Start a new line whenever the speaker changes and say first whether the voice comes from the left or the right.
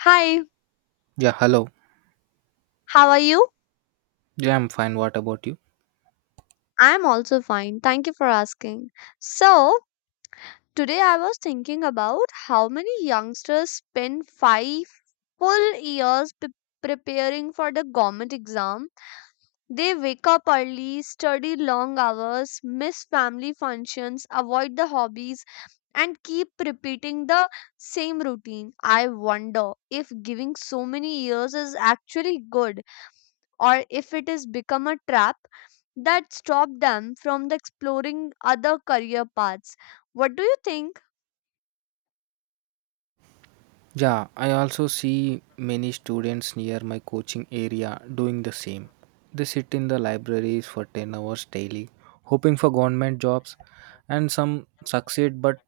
left: Hi,
right: Yeah, hello.
left: how are you?
right: Yeah, I'm fine. What about you?
left: I'm also fine. Thank you for asking. So, today I was thinking about how many youngsters spend 5 full years preparing for the government exam. They wake up early, study long hours, miss family functions, avoid the hobbies, and keep repeating the same routine. I wonder if giving so many years is actually good or if it has become a trap that stop them from the exploring other career paths. What do you think?
right: Yeah, I also see many students near my coaching area doing the same. They sit in the libraries for 10 hours daily, hoping for government jobs, and some succeed, but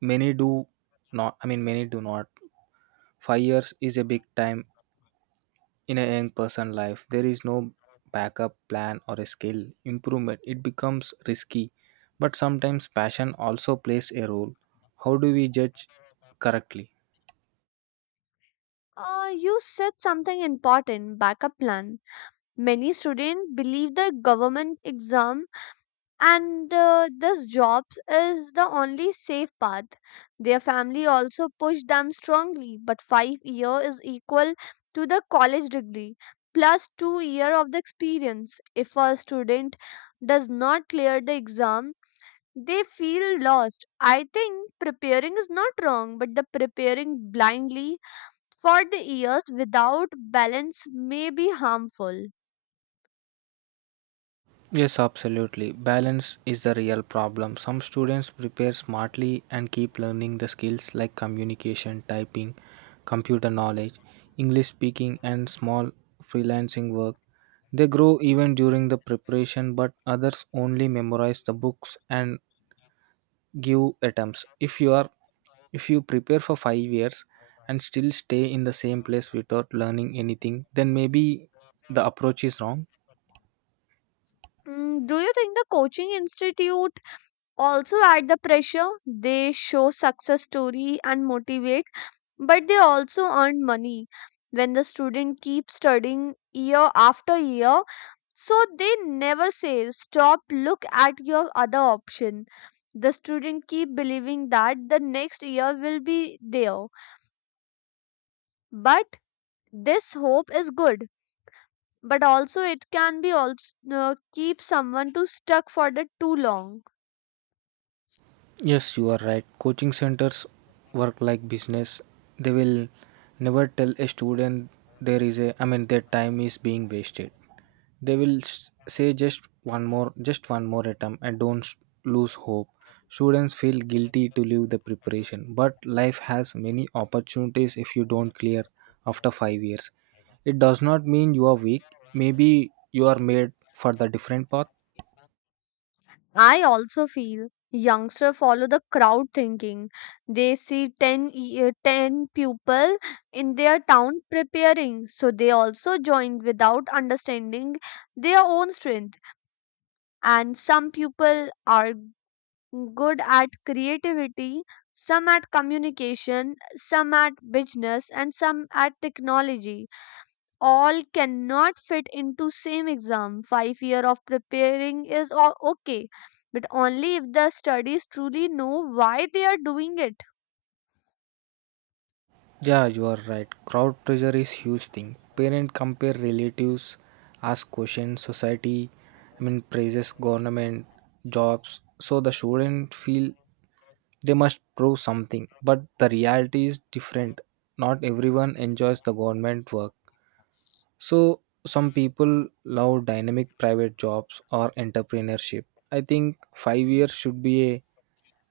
right: many do not. I mean, many do not. 5 years is a big time in a young person life. There is no backup plan or a skill improvement. It becomes risky, but sometimes passion also plays a role. How do we judge correctly?
left: You said something important, backup plan. Many students believe the government exam and this jobs is the only safe path. Their family also push them strongly, but 5 year is equal to the college degree plus 2 year of the experience. If a student does not clear the exam, they feel lost. I think preparing is not wrong, but the preparing blindly for the years without balance may be harmful.
right: Yes, absolutely. Balance is the real problem. Some students prepare smartly and keep learning the skills like communication, typing, computer knowledge, English speaking, and small freelancing work. They grow even during the preparation, but others only memorize the books and give attempts. If you prepare for 5 years and still stay in the same place without learning anything, then maybe the approach is wrong.
left: Do you think the coaching institute also add the pressure? They show success story and motivate, but they also earn money when the student keeps studying year after year, so they never say stop, look at your other option. The student keep believing that the next year will be there, but this hope is good, but also it can be also keep someone to stuck for the too long.
right: Yes, you are right. Coaching centers work like business. They will never tell a student I mean, their time is being wasted. They will say just one more attempt and don't lose hope. Students feel guilty to leave the preparation, but life has many opportunities if you don't clear after 5 years. It does not mean you are weak. Maybe you are made for the different path.
left: I also feel youngsters follow the crowd thinking. They see 10, 10 people in their town preparing, so they also join without understanding their own strength. And some people are good at creativity, some at communication, some at business, and some at technology, all cannot fit into same exam. 5 year of preparing is okay, but only if the studies truly know why they are doing it.
right: Yeah, you are right. Crowd pressure is huge thing. Parent compare relatives, ask questions, society, I mean praises government, jobs. So the student feel they must prove something. But the reality is different. Not everyone enjoys the government work. So some people love dynamic private jobs or entrepreneurship. I think 5 years should be a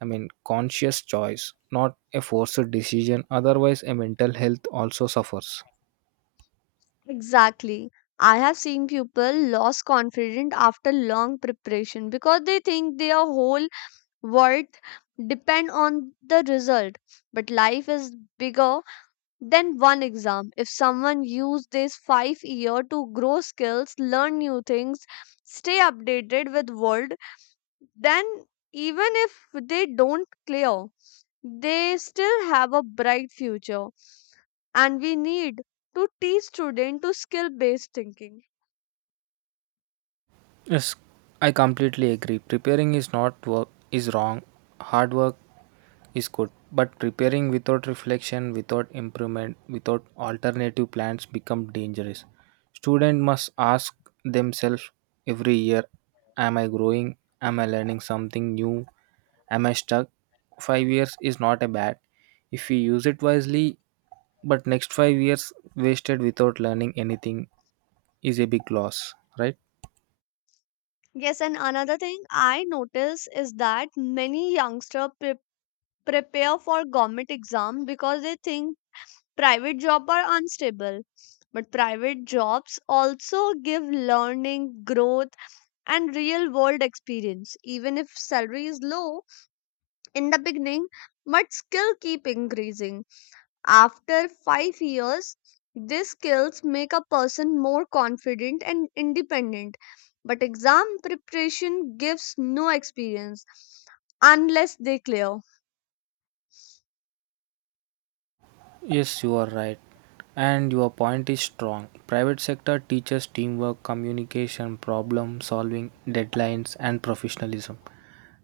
right: I mean, conscious choice, not a forced decision. Otherwise a mental health also suffers.
left: Exactly. I have seen people lost confidence after long preparation because they think their whole worth depend on the result. But life is bigger than one exam. If someone used this 5 year to grow skills, learn new things, stay updated with world, then even if they don't clear, they still have a bright future, and we need to teach students to skill based thinking.
right: Yes, I completely agree. Preparing is not work is wrong. Hard work is good, but preparing without reflection, without improvement, without alternative plans become dangerous. Student must ask themselves every year, am I growing? Am I learning something new? Am I stuck? 5 years is not a bad if we use it wisely, but next 5 years wasted without learning anything is a big loss, right?
left: Yes, and another thing I notice is that many youngsters prepare for government exam because they think private jobs are unstable, but private jobs also give learning growth and real world experience even if salary is low in the beginning, but skill keep increasing. After 5 years, these skills make a person more confident and independent. But exam preparation gives no experience unless they clear.
right: Yes, you are right. And your point is strong. Private sector teaches teamwork, communication, problem solving, deadlines, and professionalism.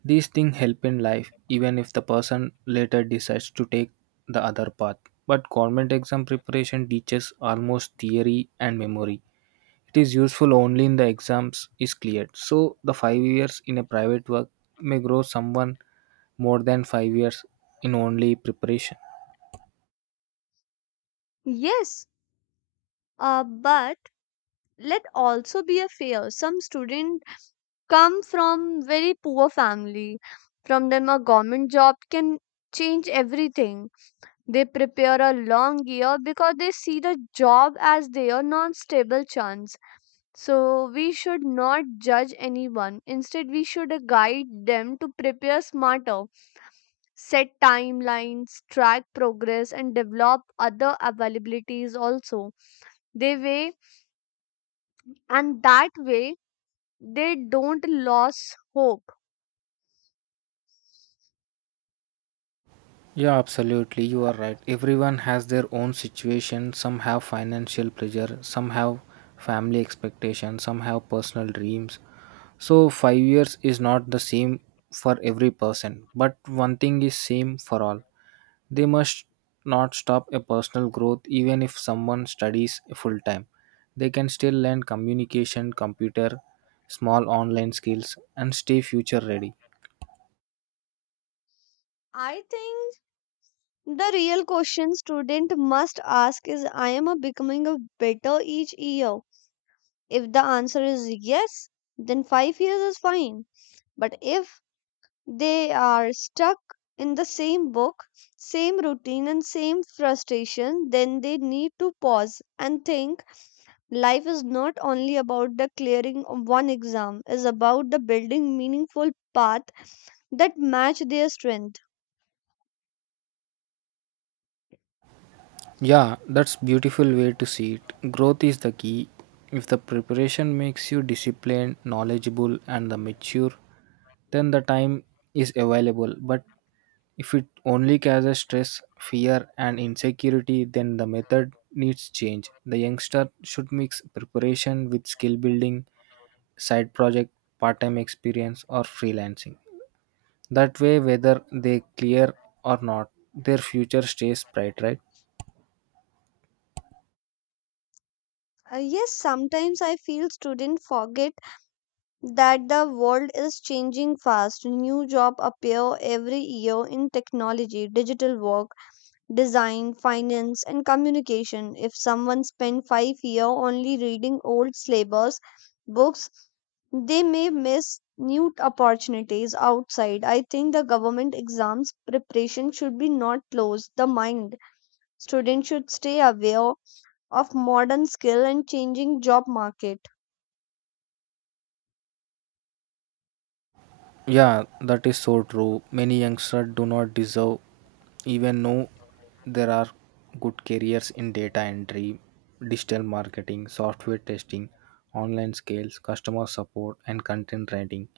right: These things help in life, even if the person later decides to take the other path. But government exam preparation teaches almost theory and memory. It is useful only in the exams is cleared. So the 5 years in a private work may grow someone more than 5 years in only preparation.
left: Yes, but let also be a fair. Some students come from very poor family. From them, a government job can change everything. They prepare a long year because they see the job as their non stable chance. So, we should not judge anyone. Instead, we should guide them to prepare smarter, set timelines, track progress, and develop other availabilities also. They way, and That way, they don't lose hope.
right: Yeah, absolutely. You are right. Everyone has their own situation. Some have financial pressure, some have family expectations, some have personal dreams. So, 5 years is not the same for every person, but one thing is same for all. They must not stop a personal growth even if someone studies full time. They can still learn communication, computer, small online skills, and stay future ready.
left: I think the real question student must ask is, I am a becoming a better each year. If the answer is yes, then 5 years is fine. But if they are stuck in the same book, same routine, and same frustration, then they need to pause and think, life is not only about the clearing of one exam, is about the building meaningful path that match their strength.
right: Yeah, that's beautiful way to see it. Growth is the key. If the preparation makes you disciplined, knowledgeable and the mature, then the time is available. But if it only causes stress, fear and insecurity, then the method needs change. The youngster should mix preparation with skill building, side project, part-time experience or freelancing. That way whether they clear or not, their future stays bright, right?
left: Yes, sometimes I feel students forget that the world is changing fast. New job appear every year in technology, digital work, design, finance, and communication. If someone spent 5 years only reading old syllabus books, they may miss new opportunities outside. I think the government exams preparation should be not close the mind. Students should stay aware of modern skill and changing job market.
right: Yeah, that is so true. Many youngsters do not deserve, even know there are good careers in data entry, digital marketing, software testing, online skills, customer support, and content writing.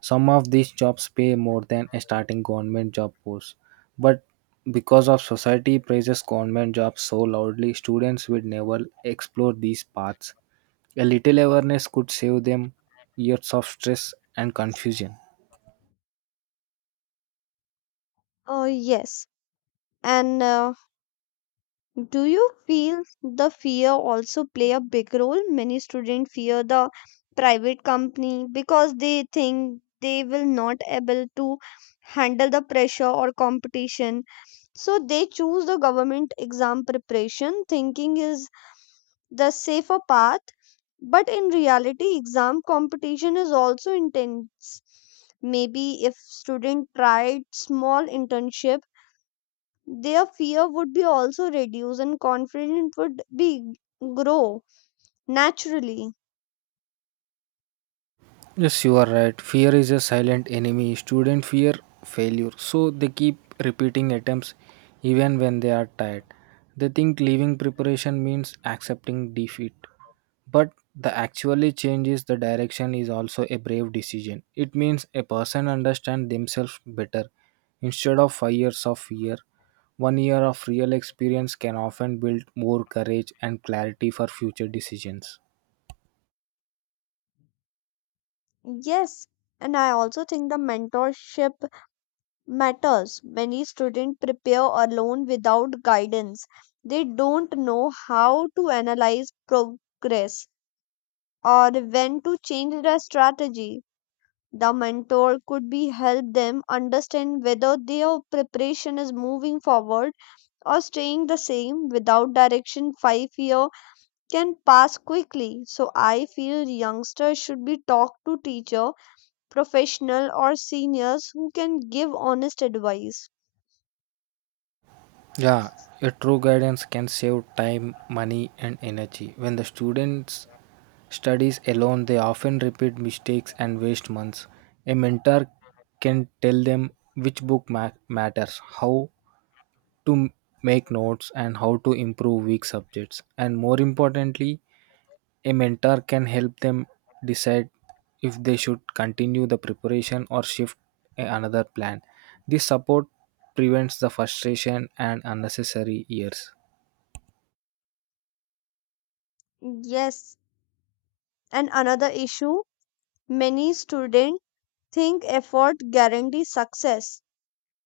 right: Some of these jobs pay more than a starting government job post, but because of society praises government jobs so loudly, students will never explore these paths. A little awareness could save them years of stress and confusion.
left: Yes, and do you feel the fear also play a big role? Many students fear the private company because they think they will not able to handle the pressure or competition. So they choose the government exam preparation thinking is the safer path. But in reality, exam competition is also intense. Maybe if student tried small internship, their fear would be also reduced and confidence would be grow naturally.
right: Yes, you are right. Fear is a silent enemy. Students fear failure, so they keep repeating attempts even when they are tired. They think leaving preparation means accepting defeat. But the actually changes the direction is also a brave decision. It means a person understands themselves better. Instead of 5 years of fear, one year of real experience can often build more courage and clarity for future decisions.
left: Yes, and I also think the mentorship matters. Many students prepare alone without guidance. They don't know how to analyze progress or when to change their strategy. The mentor could be help them understand whether their preparation is moving forward or staying the same without direction. 5 year can pass quickly. So I feel youngsters should be talked to teacher, professional or seniors who can give honest advice.
right: Yeah, a true guidance can save time, money, and energy. When the students studies alone, they often repeat mistakes and waste months. A mentor can tell them which book matters, how to make notes, and how to improve weak subjects. And more importantly, a mentor can help them decide if they should continue the preparation or shift another plan. This support prevents the frustration and unnecessary years.
left: Yes, and another issue, many students think effort guarantees success.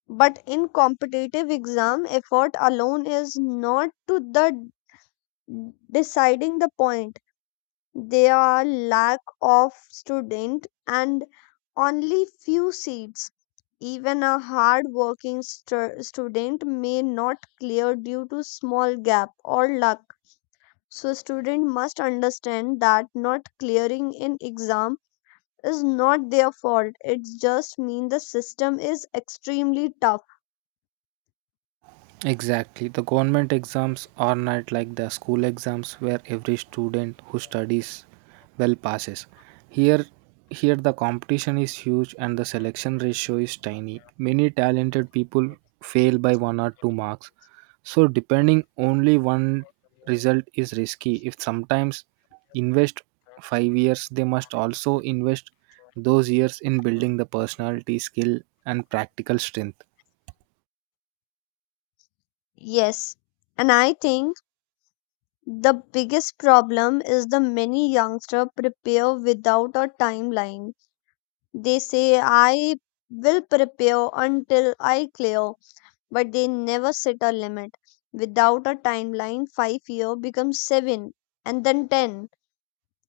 left: But in competitive exam, effort alone is not to the deciding the point. There are lack of student and only few seats. Even a hard-working student may not clear due to small gap or luck. So student must understand that not clearing in exam is not their fault. It just means the system is extremely tough.
right: Exactly. The government exams are not like the school exams where every student who studies well passes. Here here the competition is huge and the selection ratio is tiny. Many talented people fail by 1 or 2 marks. So depending only one result is risky. If sometimes invest 5 years they must also invest those years in building the personality skill and practical strength.
left: Yes, and I think the biggest problem is the many youngster prepare without a timeline. They say, I will prepare until I clear, but they never set a limit. Without a timeline, 5 year becomes seven and then ten.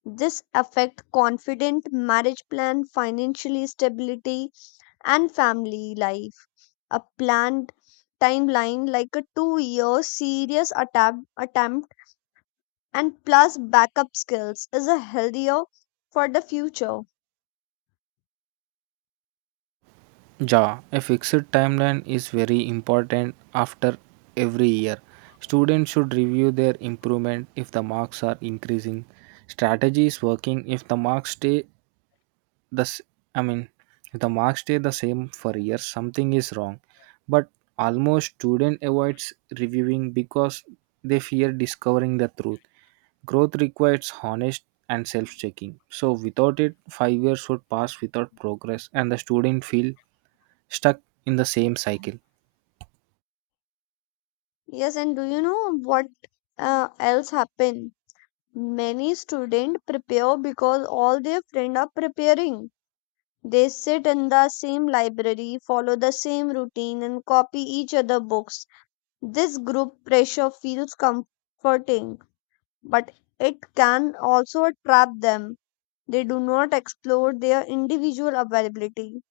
left: This affect confident marriage plan, financially stability, and family life. A planned timeline like a 2 year serious attempt and plus backup skills is a healthier for the future.
right: Ja, a fixed timeline is very important after every year. Students should review their improvement if the marks are increasing. Strategy is working if the marks stay the s- I mean if the marks stay the same for years, something is wrong. But almost student avoids reviewing because they fear discovering the truth. Growth requires honest and self-checking. So without it, 5 years would pass without progress and the student feel stuck in the same cycle.
left: Yes, and do you know what else happened? Many students prepare because all their friends are preparing. They sit in the same library, follow the same routine, and copy each other books. This group pressure feels comforting, but it can also trap them. They do not explore their individual availability.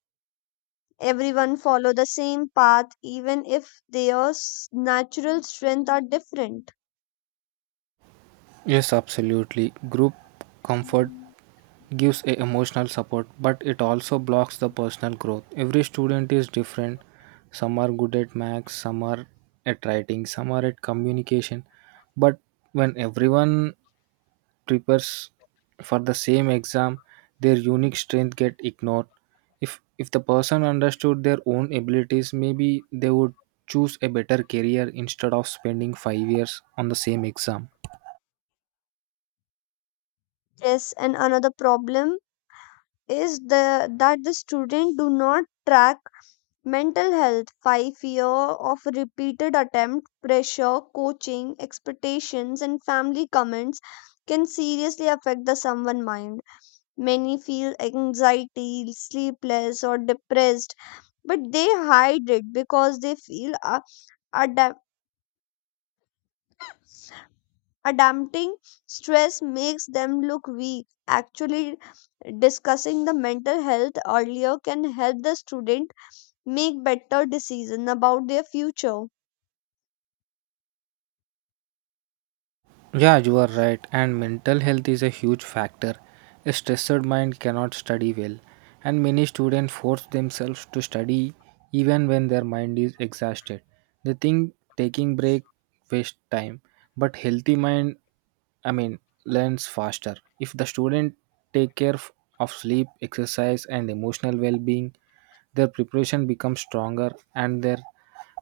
left: Everyone follow the same path, even if their natural strengths are different.
right: Yes, absolutely. Group comfort gives a emotional support, but it also blocks the personal growth. Every student is different. Some are good at maths, some are at writing, some are at communication. But when everyone prepares for the same exam, their unique strength get ignored. If the person understood their own abilities, maybe they would choose a better career instead of spending 5 years on the same exam.
left: Yes, and another problem is the that the student do not track mental health. By fear of repeated attempt pressure, coaching expectations, and family comments can seriously affect the someone mind. Many feel anxiety, sleepless, or depressed, but they hide it because they feel a dam- a damping stress makes them look weak. Actually, discussing the mental health earlier can help the student make better decisions about their future.
right: Yeah, you are right, and mental health is a huge factor. A stressed mind cannot study well, and many students force themselves to study even when their mind is exhausted. They think taking break waste time, but healthy mind, I mean, learns faster. If the student take care of sleep, exercise, and emotional well-being, their preparation becomes stronger and their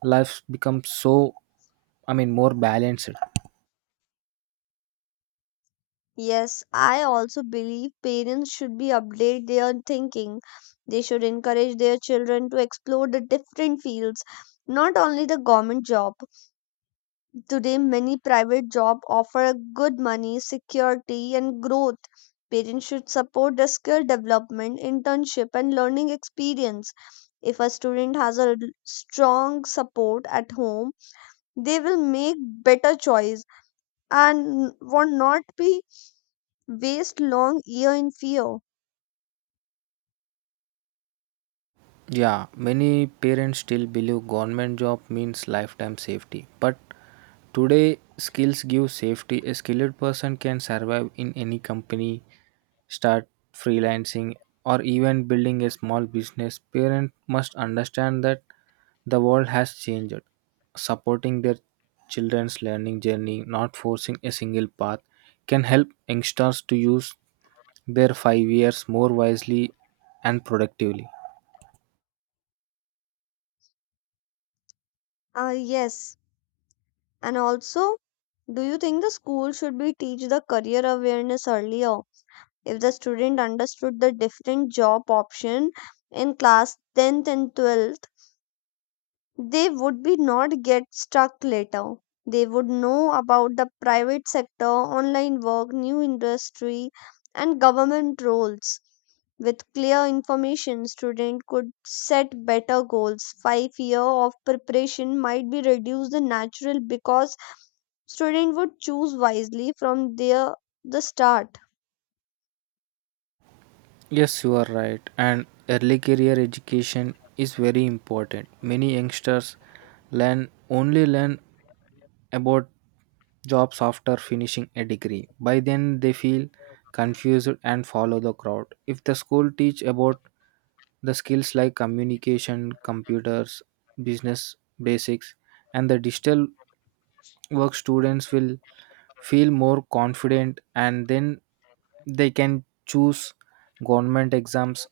right: lives become so. I mean, more balanced.
left: Yes, I also believe parents should be update their thinking. They should encourage their children to explore the different fields, not only the government job. Today, many private jobs offer good money, security, and growth. Parents should support the skill development, internship, and learning experience. If a student has a strong support at home, they will make better choice and would not be waste long year in fear.
right: Yeah, many parents still believe government job means lifetime safety, but today skills give safety. A skilled person can survive in any company, start freelancing, or even building a small business. Parents must understand that the world has changed, supporting their children's learning journey, not forcing a single path, can help youngsters to use their 5 years more wisely and productively.
left: Yes, and also, do you think the school should be teach the career awareness earlier? If the student understood the different job option in class 10th and 12th, they would be not get stuck later. They would know about the private sector, online work, new industry, and government roles. With clear information, student could set better goals. 5 year of preparation might be reduced the natural because student would choose wisely from their the start.
right: Yes, you are right, and early career education is very important. Many youngsters learn about jobs after finishing a degree. By then, they feel confused and follow the crowd. If the school teach about the skills like communication, computers, business basics, and the digital work, students will feel more confident and then they can choose government exams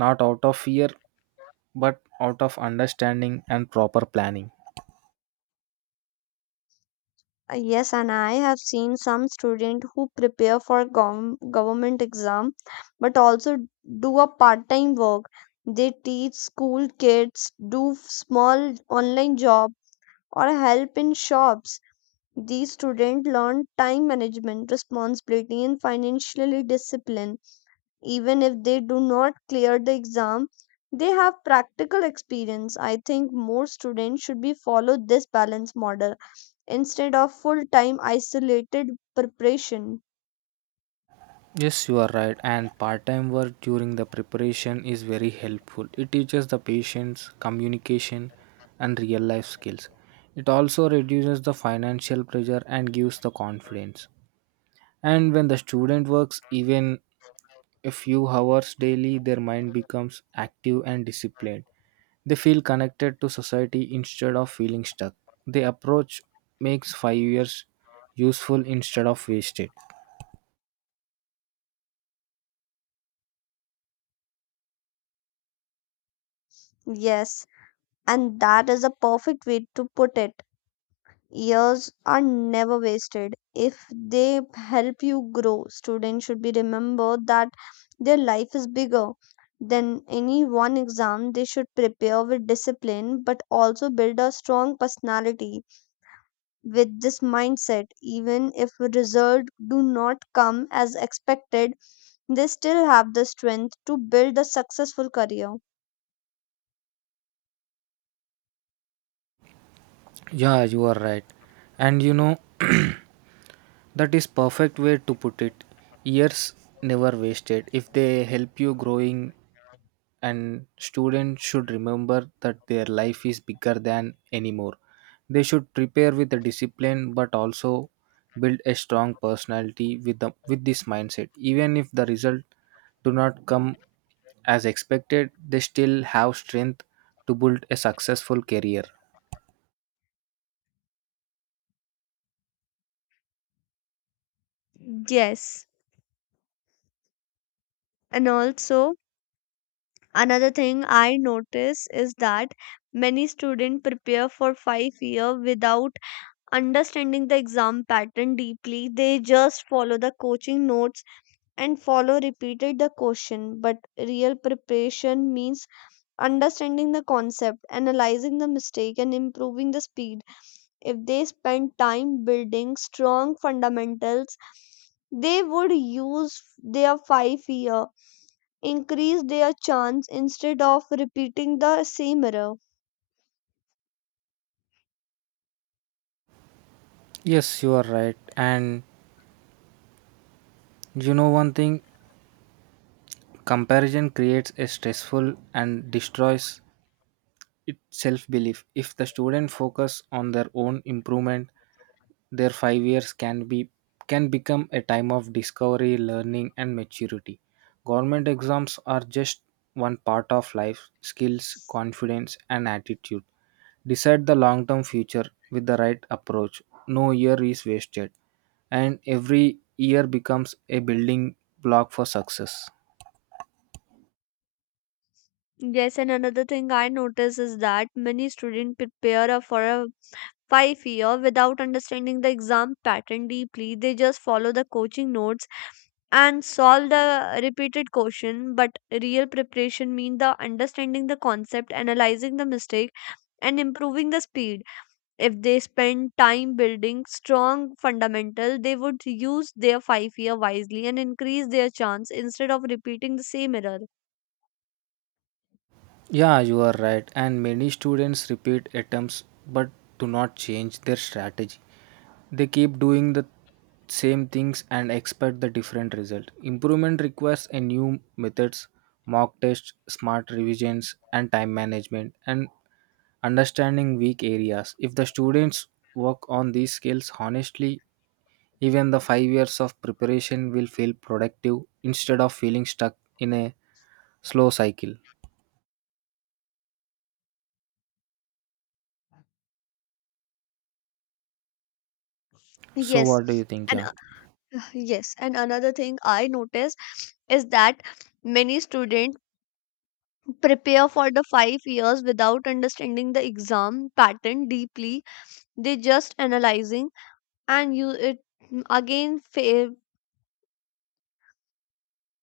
right: not out of fear but out of understanding and proper planning.
left: Yes, and I have seen some student who prepare for government exam, but also do a part-time work. They teach school kids, do small online job, or help in shops. These students learn time management, responsibility, and financial discipline. Even if they do not clear the exam, they have practical experience. I think more students should be follow this balance model instead of full time isolated preparation.
right: Yes, you are right. And part time work during the preparation is very helpful. It teaches the patience, communication, and real life skills. It also reduces the financial pressure and gives the confidence. And when the student works even a few hours daily, their mind becomes active and disciplined. They feel connected to society instead of feeling stuck. The approach makes 5 years useful instead of wasted.
left: Yes, and that is a perfect way to put it. Years are never wasted. If they help you grow, students should be remember that their life is bigger than any one exam. They should prepare with discipline but also build a strong personality with this mindset. Even if results do not come as expected, they still have the strength to build a successful career.
right: Yeah, you are right. And you know, that is perfect way to put it. Years never wasted. If they help you growing, and students should remember that their life is bigger than anymore. They should prepare with the discipline but also build a strong personality with this mindset. Even if the result do not come as expected, they still have strength to build a successful career.
left: Yes, and also another thing I notice is that many students prepare for 5 year without understanding the exam pattern deeply. They just follow the coaching notes and follow repeated the question. But real preparation means understanding the concept, analyzing the mistake, and improving the speed. If they spent time building strong fundamentals, they would use their 5 year, increase their chance instead of repeating the same error.
right: Yes, you are right. And you know one thing, comparison creates a stressful and destroys its self-belief. If the student focus on their own improvement, their 5 years can become a time of discovery, learning and maturity. Government exams are just one part of life, skills, confidence and attitude. Decide the long-term future with the right approach. No year is wasted, and every year becomes a building block for success.
left: Yes, and another thing I notice is that many students prepare for a 5 year without understanding the exam pattern deeply. They just follow the coaching notes and solve the repeated question, but real preparation means the understanding the concept, analyzing the mistake, and improving the speed. If they spend time building strong fundamentals, they would use their 5 year wisely and increase their chance instead of repeating the same error.
right: Yeah, you are right. And many students repeat attempts but do not change their strategy. They keep doing the same things and expect the different result. Improvement requires a new methods, mock tests, smart revisions, and time management, and understanding weak areas. If the students work on these skills honestly, even the 5 years of preparation will feel productive instead of feeling stuck in a slow cycle. So
left: Yes,
right: what do you think,
left: and
right: yeah?
left: yes, and another thing I notice is that many students prepare for the 5 years without understanding the exam pattern deeply. They just analyzing and you it. mm, again fa-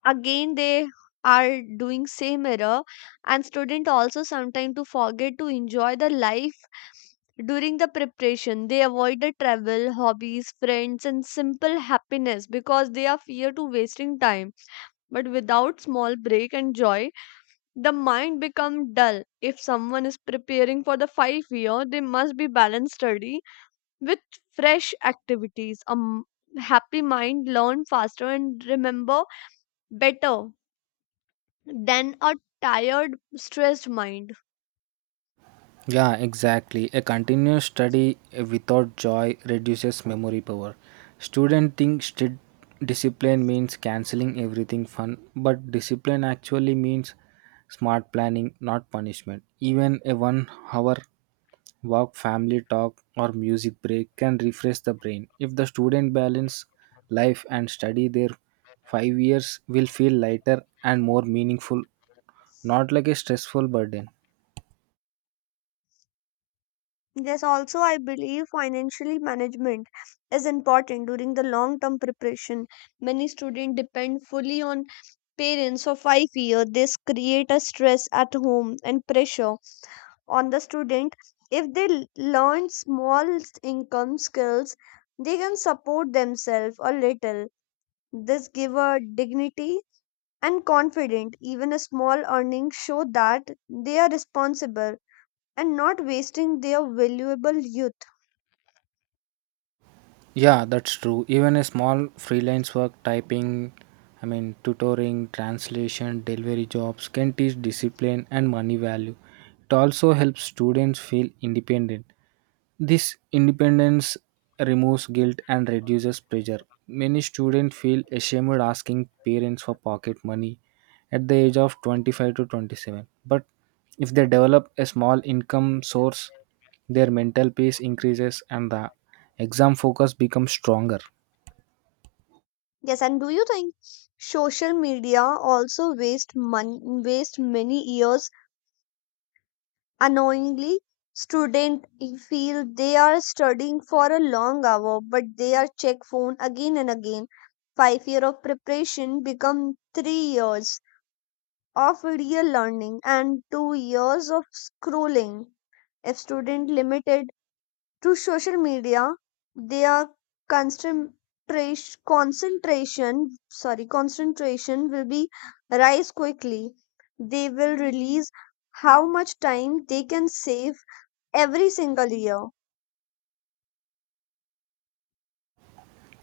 left: again they are doing same error. And student also sometimes to forget to enjoy the life during the preparation. They avoid the travel, hobbies, friends, and simple happiness because they are fear to wasting time. But without small break and joy, the mind become dull. If someone is preparing for the 5 year, they must be balanced study with fresh activities. A happy mind learn faster and remember better than a tired, stressed mind.
right: Yeah, exactly. A continuous study without joy reduces memory power. Student think strict discipline means canceling everything fun, but discipline actually means smart planning, not punishment. Even a one hour walk, family talk, or music break can refresh the brain. If the student balance life and study, their 5 years will feel lighter and more meaningful, not like a stressful burden.
left: Yes, also, I believe financially management is important during the long term preparation. Many students depend fully on parents for 5 years. This create a stress at home and pressure on the student. If they learn small income skills, they can support themselves a little. This give a dignity and confident. Even a small earnings show that they are responsible and not wasting their valuable youth.
right: Yeah, that's true. Even a small freelance work, typing, I mean, tutoring, translation, delivery jobs can teach discipline and money value. It also helps students feel independent. This independence removes guilt and reduces pressure. Many students feel ashamed asking parents for pocket money at the age of 25 to 27. But if they develop a small income source, their mental peace increases and the exam focus becomes stronger.
left: Yes, and do you think social media also waste money, waste many years unknowingly? Student feel they are studying for a long hour, but they are check phone again and again. 5 year of preparation become 3 years of video learning and 2 years of scrolling. If student limited to social media, their concentration concentration will be rise quickly. They will release how much time they can save every single year.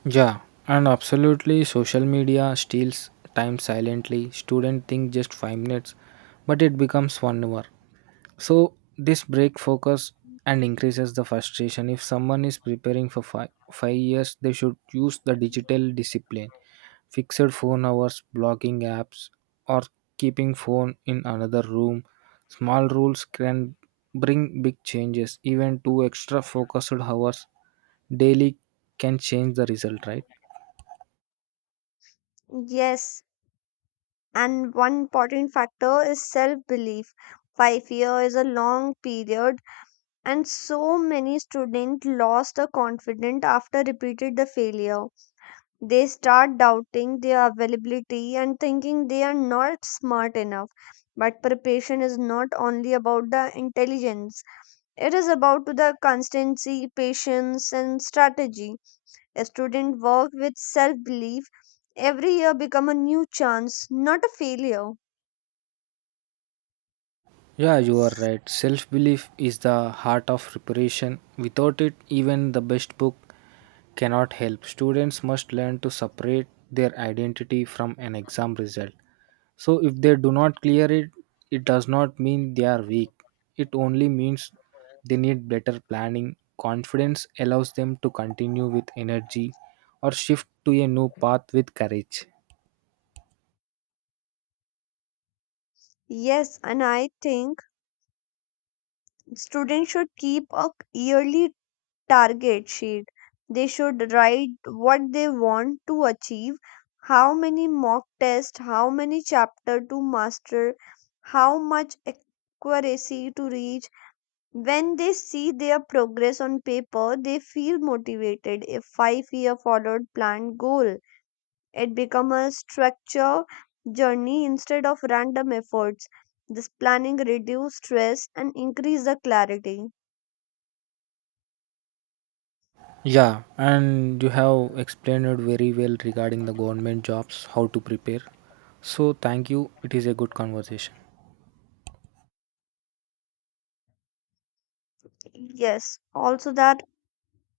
right: Yeah, and absolutely, social media steals time silently. Students think just 5 minutes, but it becomes 1 hour. So this break focus and increases the frustration. If someone is preparing for 5 years, they should use the digital discipline, fixed phone hours, blocking apps, or keeping phone in another room. Small rules can bring big changes. Even two extra focused hours daily can change the result, right?
left: Yes, and one important factor is self belief. 5 years is a long period, and so many students lost the confidence after repeated the failure. They start doubting their availability and thinking they are not smart enough, but preparation is not only about the intelligence, it is about the constancy patience and strategy. A student work with self belief, every year become a new chance, not a failure.
right: Yeah, you are right. Self belief is the heart of preparation. Without it, even the best book cannot help. Students must learn to separate their identity from an exam result. So, if they do not clear it, it does not mean they are weak. It only means they need better planning. Confidence allows them to continue with energy or shift to a new path with courage.
left: Yes, and I think students should keep a yearly target sheet. They should write what they want to achieve, how many mock tests, how many chapter to master, how much accuracy to reach. When they see their progress on paper, they feel motivated. If 5 year followed plan goal, it become a structure journey instead of random efforts. This planning reduce stress and increase the clarity.
right: Yeah, and you have explained it very well regarding the government jobs, how to prepare. So, thank you. It is a good conversation.
left: Yes, also that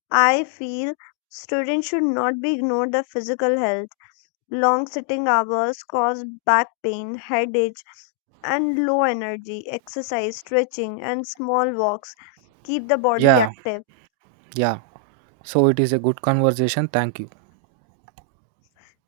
left: I feel students should not be ignored their physical health. Long sitting hours cause back pain, headache, and low energy. Exercise, stretching, and small walks keep the body
right: Yeah,
left: active.
right: yeah. So, it is a good conversation. Thank you.